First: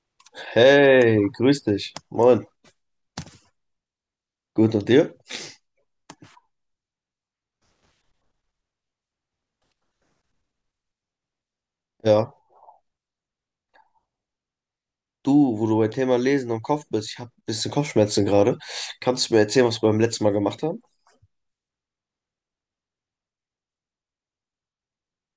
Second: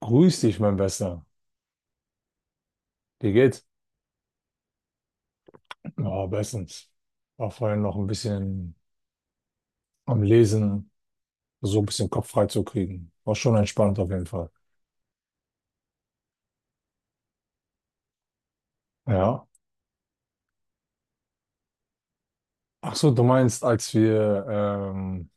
Grüß dich, mein Bester. Hey, grüß dich. Moin. Wie geht's? Gut und dir? Ja, bestens. War vorhin noch ein bisschen am Lesen, so ein bisschen Kopf Ja. frei zu kriegen. War schon entspannt auf jeden Fall. Du, wo du beim Thema Lesen und Kopf bist, ich habe ein bisschen Kopfschmerzen gerade. Kannst du mir Ja. erzählen, was wir beim letzten Mal gemacht haben? Ach so, du meinst, als wir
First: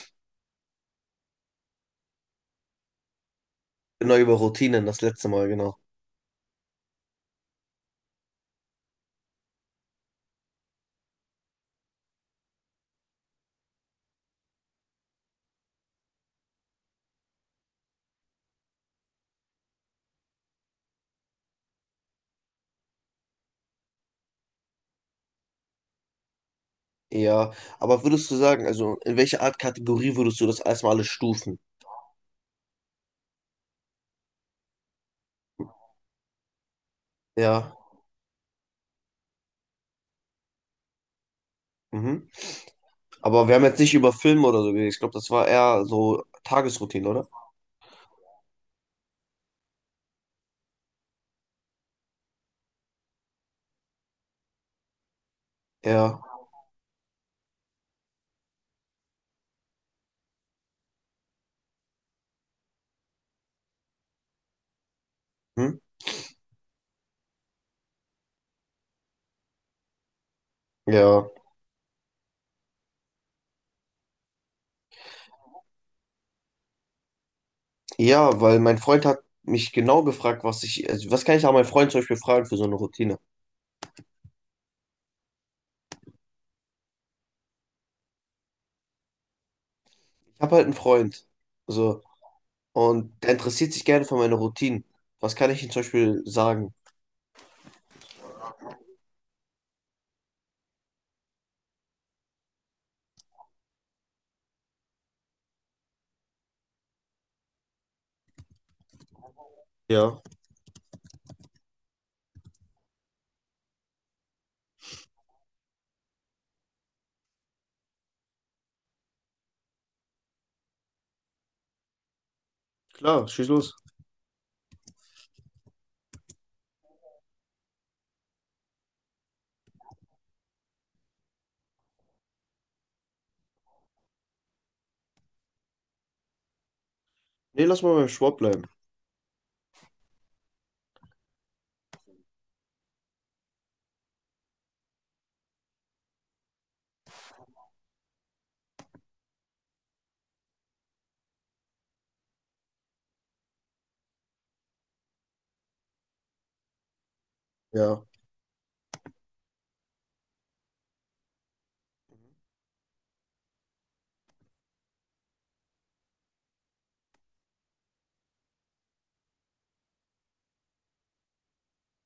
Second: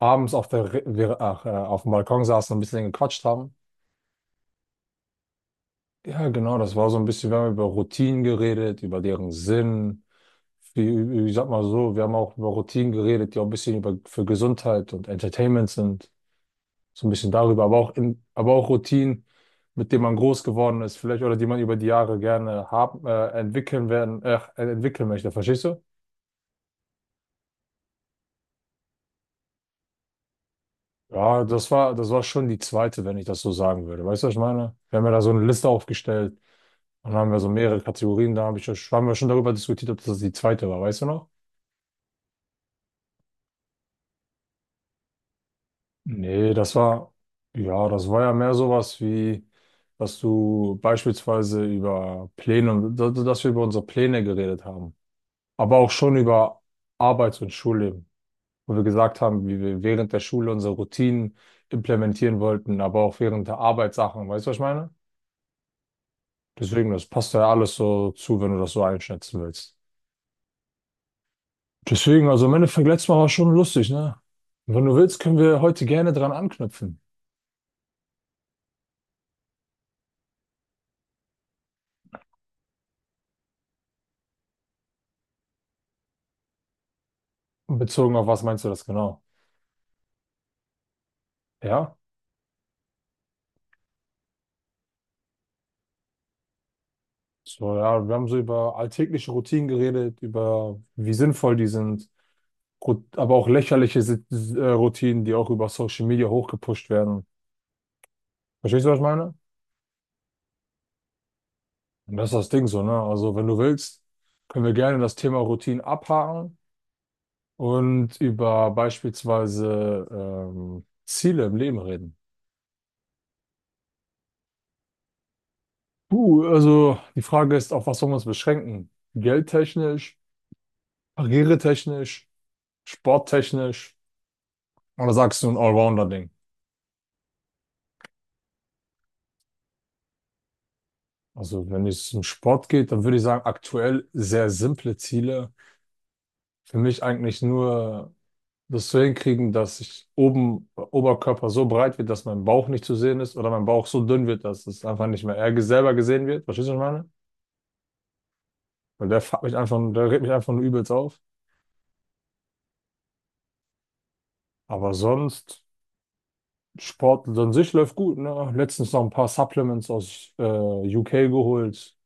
abends auf der, Re- wir, ach, auf dem Balkon saßen und ein bisschen gequatscht haben? Genau, über Routinen, das letzte Mal, genau. Ja, genau. Das war so ein bisschen, wir haben über Routinen geredet, über deren Sinn. Wie, ich sag mal so, wir haben auch über Routinen geredet, die auch ein bisschen über, für Gesundheit und Entertainment sind. So ein bisschen darüber, aber auch in, aber auch Routinen, mit denen man groß geworden ist, vielleicht oder die man über die Jahre gerne haben, entwickeln werden, entwickeln möchte. Verstehst du? Ja, aber würdest du sagen, also in welche Art Kategorie würdest du das erstmal alles Ja, stufen? Das war schon die zweite, wenn ich das so sagen würde. Weißt du, was ich meine? Wir haben ja da so eine Liste aufgestellt und dann haben wir so Ja. mehrere Kategorien, da haben wir schon darüber diskutiert, ob das die zweite war, weißt du noch? Mhm. Aber wir haben jetzt nicht über Filme oder so geredet. Ich glaube, das war eher so Nee, Tagesroutine, oder? ja, das war ja mehr sowas wie, dass du beispielsweise über Pläne, dass wir über unsere Pläne geredet haben, aber auch schon Ja. über Arbeits- und Schulleben, wo wir gesagt haben, wie wir während der Schule unsere Routinen implementieren wollten, aber auch während der Arbeitssachen. Weißt du, was ich meine? Hm? Deswegen, das passt ja alles so zu, wenn du das so einschätzen willst. Ja. Deswegen, also im Endeffekt, letztes Mal war schon lustig, ne? Und wenn du willst, können wir heute gerne dran anknüpfen. Ja, weil mein Freund hat mich genau gefragt, was ich, also was kann ich auch meinen Freund zum Beispiel fragen für so eine Routine? Bezogen auf was meinst du das genau? Ich habe halt einen Freund, Ja? so, und der interessiert sich gerne für meine Routinen. Was kann ich ihm zum Beispiel sagen? So, ja, wir haben so über alltägliche Routinen geredet, über wie sinnvoll die sind, aber auch lächerliche Routinen, die auch über Social Media hochgepusht werden. Verstehst du, was ich meine? Ja, Und das ist das Ding so, ne? Also, wenn du willst, können wir gerne das Thema Routinen abhaken und über beispielsweise Ziele im Leben reden. klar, schieß los. Puh, also die Frage ist, auf was sollen wir uns beschränken? Geldtechnisch, karrieretechnisch, sporttechnisch oder sagst du ein Allrounder-Ding? Nee, lass mal beim Sport bleiben. Also, wenn es um Sport geht, dann würde ich sagen, aktuell sehr simple Ziele. Für mich eigentlich nur das so hinkriegen, dass ich oben Oberkörper so breit wird, dass mein Bauch nicht zu sehen ist oder mein Bauch so dünn wird, dass es einfach nicht mehr er selber gesehen wird. Verstehst du, was ich meine? Ja, Weil der fuckt mich einfach, der regt mich einfach nur übelst auf. Aber sonst, Sport an sich läuft gut, ne? Letztens noch ein paar Supplements aus UK geholt.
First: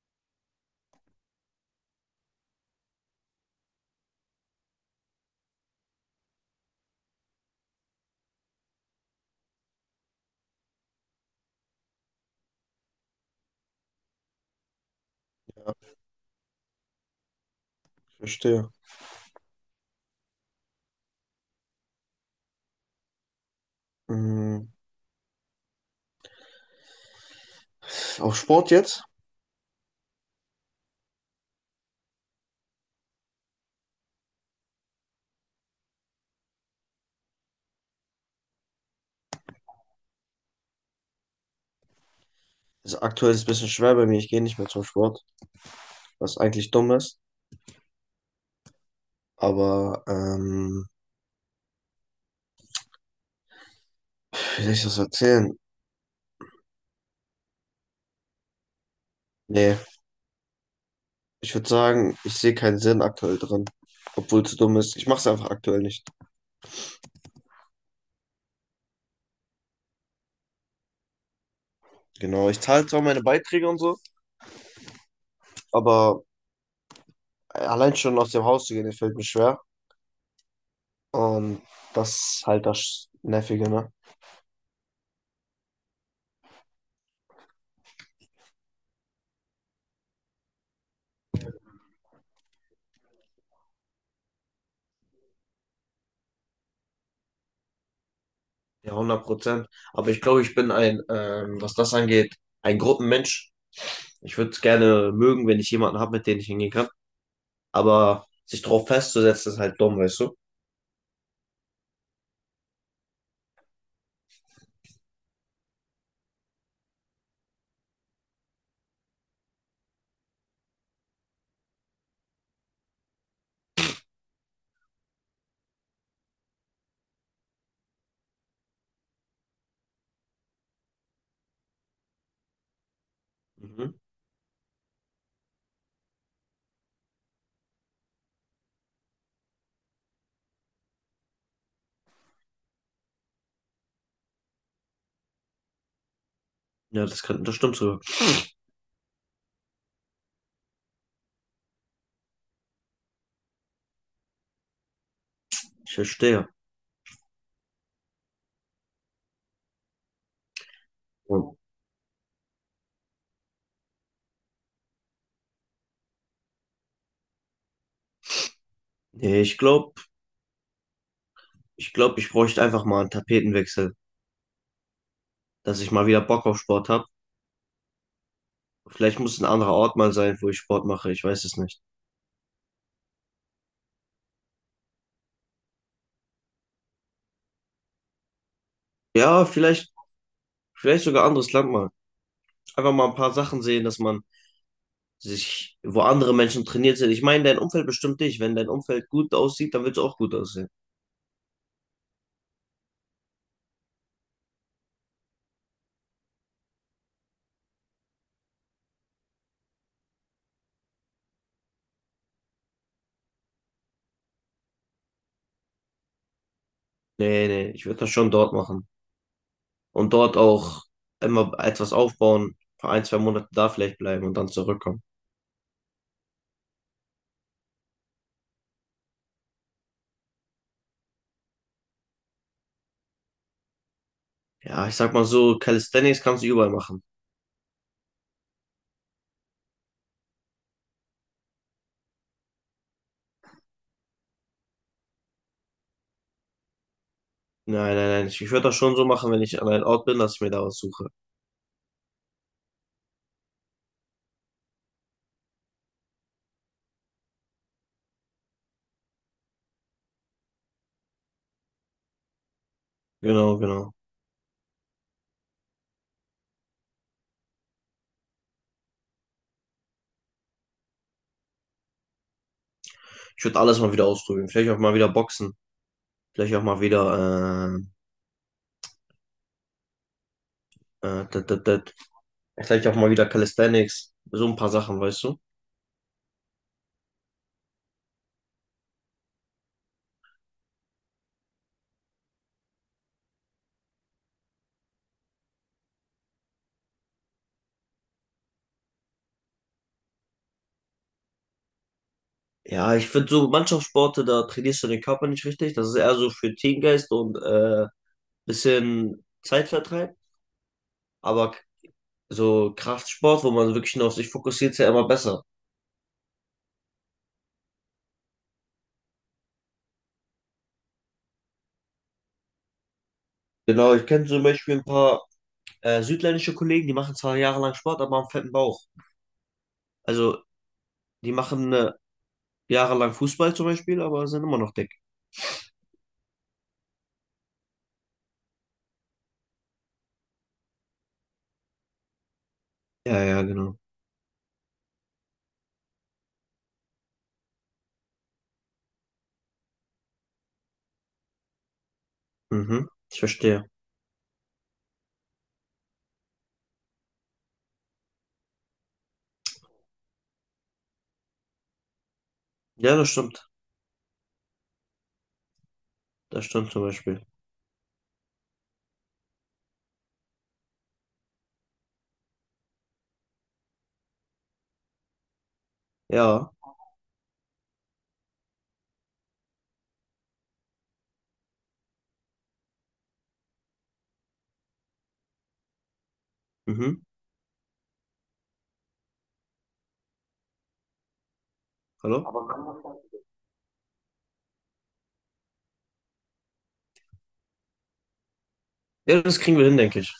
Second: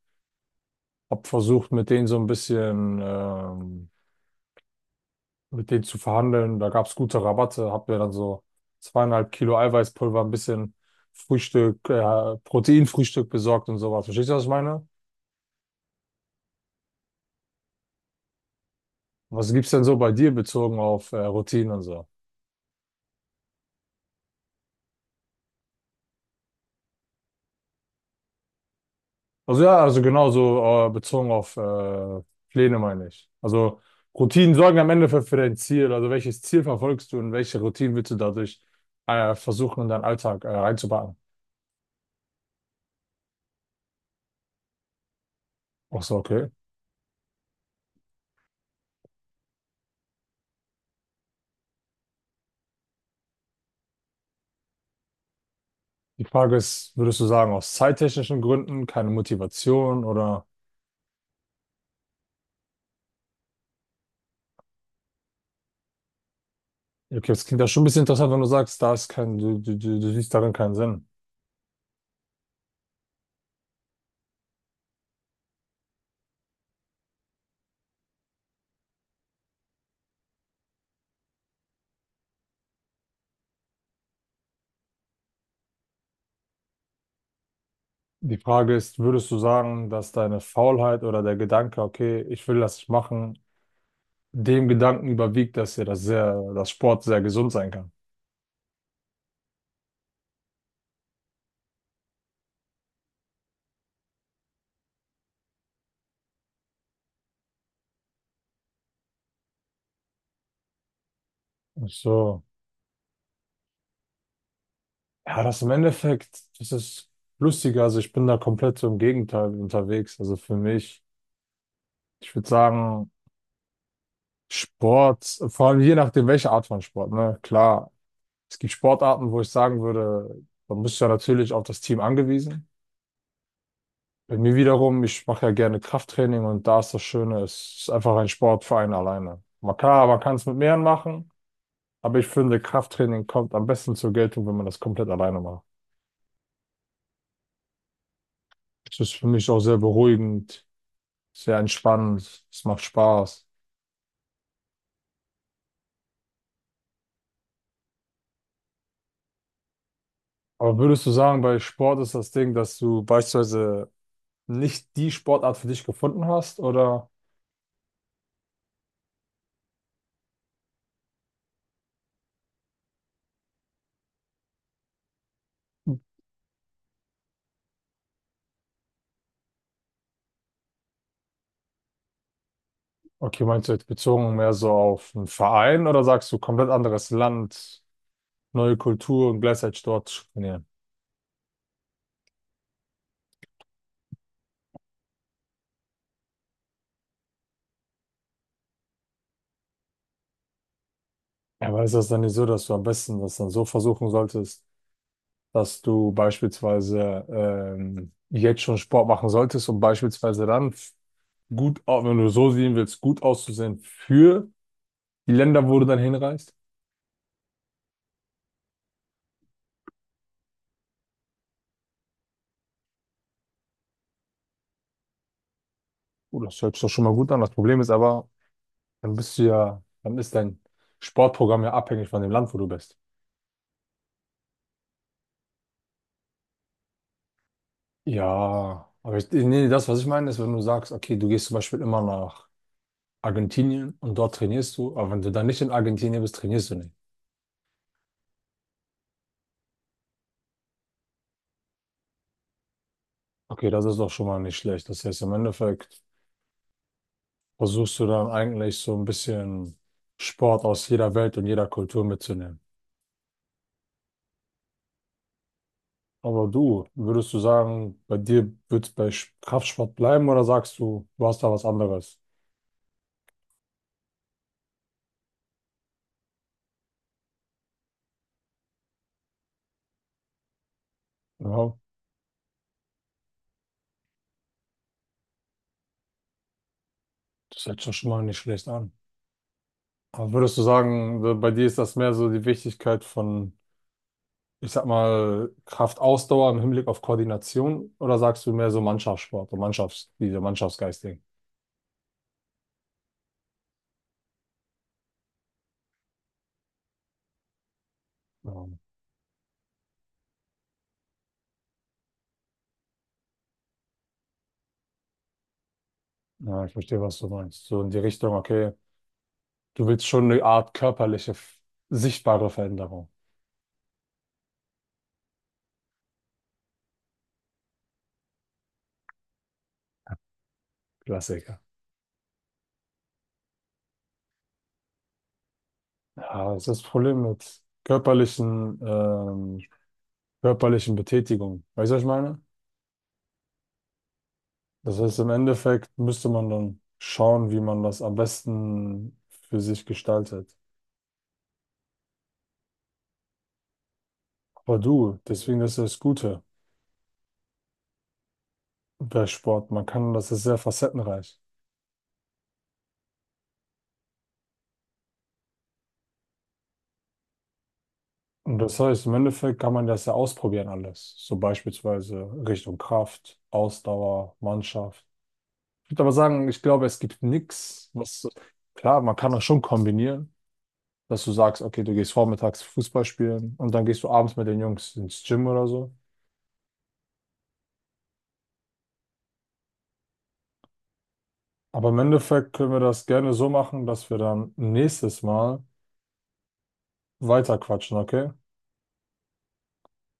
Hab versucht, mit denen so ein bisschen mit denen zu verhandeln. Da gab es gute Rabatte, hab mir dann so zweieinhalb Kilo Eiweißpulver, ein bisschen Proteinfrühstück besorgt und sowas. Verstehst du, was ich meine? ich verstehe. Was gibt's denn so bei dir bezogen auf Routinen und so? Mhm. Auf Sport jetzt? Also ja, also genauso bezogen auf Pläne meine ich. Also Routinen sorgen am Ende für dein Ziel. Also welches Ziel verfolgst du und welche Routinen willst du dadurch versuchen, in deinen Alltag reinzubauen? Also aktuell ist es ein bisschen schwer bei mir, ich gehe nicht mehr zum Sport, Ach so, was okay. eigentlich dumm ist. Aber, wie soll ich das erzählen? Die Frage ist, würdest du sagen, aus zeittechnischen Gründen keine Nee, Motivation oder ich würde sagen, ich sehe keinen Sinn aktuell drin, obwohl es dumm ist. Ich mache es einfach aktuell nicht. okay, das klingt ja schon ein bisschen interessant, wenn du sagst, da ist kein, du siehst darin keinen Sinn. Genau, ich zahle zwar meine Beiträge und so, aber allein schon aus dem Haus zu gehen, das fällt mir schwer. Und das ist halt das Nervige, ne? Die Frage ist, würdest du sagen, dass deine Faulheit oder der Gedanke, okay, ich will das nicht machen, dem Gedanken überwiegt, dass dir das sehr, dass Sport sehr gesund sein kann? Ja, 100%. Aber ich glaube, ich bin ein, was das angeht, ein Gruppenmensch. Ich würde es gerne mögen, wenn ich jemanden habe, mit dem ich hingehen kann. Aber sich drauf festzusetzen, ist halt dumm, weißt du? Ach so. Ja, das im Endeffekt, das ist lustiger. Also ich bin da komplett so im Gegenteil unterwegs. Also für mich. Ich würde sagen, Sport, vor allem je nachdem, welche Art von Sport, ne? Klar, es gibt Sportarten, wo ich sagen würde, man ist ja natürlich auf das Team angewiesen. Mhm. Bei mir wiederum, ich mache ja gerne Krafttraining und da ist das Schöne, es ist einfach ein Sport für einen alleine. Man kann es mit mehreren machen, aber ich finde, Krafttraining kommt am besten zur Geltung, wenn man das komplett alleine macht. Ja, das kann, das stimmt so. Es ist für mich auch sehr beruhigend, sehr entspannend, es macht Spaß. Ich verstehe. Aber würdest du sagen, Und, bei Sport ist das Ding, dass du beispielsweise nicht die Sportart für dich gefunden hast? Oder, nee, ich glaube, ich bräuchte einfach mal einen Tapetenwechsel, dass ich mal wieder Bock auf Sport habe. Vielleicht muss ein anderer Ort mal sein, wo ich Sport mache. Ich weiß es nicht. okay, meinst du jetzt bezogen mehr so auf einen Verein oder sagst du komplett anderes Land, neue Kultur und Ja, gleichzeitig vielleicht, dort zu trainieren? vielleicht sogar anderes Land mal. Einfach mal ein paar Sachen sehen, dass man sich, wo andere Menschen trainiert sind. Ich meine, dein Umfeld bestimmt dich. Wenn dein Umfeld gut aussieht, dann willst du auch gut aussehen. Ja, aber ist das dann nicht so, dass du am besten das dann so versuchen solltest, dass du beispielsweise jetzt schon Sport machen solltest, um beispielsweise gut, wenn du so sehen willst, gut auszusehen für die Länder, wo du dann hinreist? Nee, nee, ich würde das schon dort machen. Und dort auch immer etwas aufbauen, für ein, zwei Monate da vielleicht bleiben und dann zurückkommen. Oh, das hört sich doch schon mal gut an. Das Problem ist aber, dann bist du ja, dann ist dein Sportprogramm ja abhängig von dem Land, wo du bist. Ja, ich sag mal so, Calisthenics kannst du überall machen. Ja, aber ich, nee, nee, das, was ich meine, ist, wenn du sagst, okay, du gehst zum Beispiel immer nach Argentinien und dort trainierst du, aber wenn du dann nicht in Argentinien bist, trainierst du nicht. Nein, nein, nein. Ich würde das schon so machen, wenn ich an einem Ort bin, dass ich mir da was suche. Okay, das ist doch schon mal nicht schlecht. Das heißt, im Endeffekt versuchst du dann eigentlich so ein bisschen Sport aus jeder Welt und jeder Kultur mitzunehmen. Genau, genau. Aber du, würdest du sagen, bei dir wird es bei Kraftsport bleiben oder sagst du, du hast da was anderes? Ich würde alles mal wieder ausprobieren. Vielleicht auch mal wieder Boxen. Vielleicht auch mal wieder, dat, dat, Ja, dat. Vielleicht auch mal wieder Calisthenics, so ein paar Sachen, weißt du? das hört sich doch schon mal nicht schlecht an. Aber würdest du sagen, so bei dir ist das mehr so die Wichtigkeit von, ich sag mal, Kraftausdauer im Hinblick auf Koordination oder sagst du mehr so Mannschaftssport, so Mannschafts, diese Mannschaftsgeisting? Ja, ich finde so Mannschaftssporte, da trainierst du den Körper nicht richtig. Das ist eher so für Teamgeist und Ja, bisschen Zeitvertreib. Aber so Kraftsport, wo man wirklich nur auf sich fokussiert, ist ja immer besser. ja, ich verstehe, was du meinst. So in die Richtung, okay, du willst schon eine Art sichtbare Veränderung. Genau, ich kenne zum Beispiel ein paar südländische Kollegen, die machen zwar jahrelang Sport, aber haben fetten Bauch. Also die Klassiker. machen jahrelang Fußball zum Beispiel, aber sind immer noch dick. Ja, das ist das Problem mit körperlichen, körperlichen Betätigungen. Weißt du, was ich meine? Ja, ja, genau. Das heißt, im Endeffekt müsste man dann schauen, wie man das am besten für sich gestaltet. Mhm, ich verstehe. Boah, du, deswegen das ist das Gute bei Sport. Man kann, das ist sehr facettenreich. Ja, das stimmt. Das stimmt zum Beispiel. Und das heißt, im Endeffekt kann man das ja ausprobieren alles. So beispielsweise Richtung Kraft, Ausdauer, Mannschaft. Ich würde aber sagen, Ja. ich glaube, es gibt nichts, was, so, klar, man kann das schon kombinieren, dass du sagst, okay, du gehst vormittags Fußball spielen und dann gehst du abends mit den Jungs ins Gym oder so. Mhm. Aber im Hallo? Aber Endeffekt wenn können man wir das das. gerne so machen, dass wir dann nächstes Mal weiterquatschen, okay? Ja, das kriegen wir hin, denke ich.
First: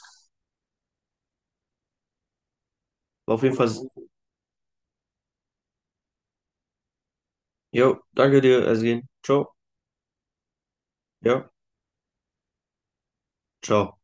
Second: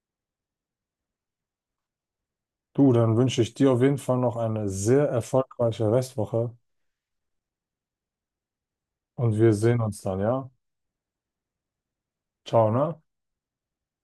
Du, dann War wünsche auf ich jeden gut dir auf Fall, jeden dann. Fall noch eine sehr erfolgreiche Restwoche Jo, danke dir, Ersin. und Ciao. wir sehen uns dann, ja? Ja, Ciao, ne? ciao.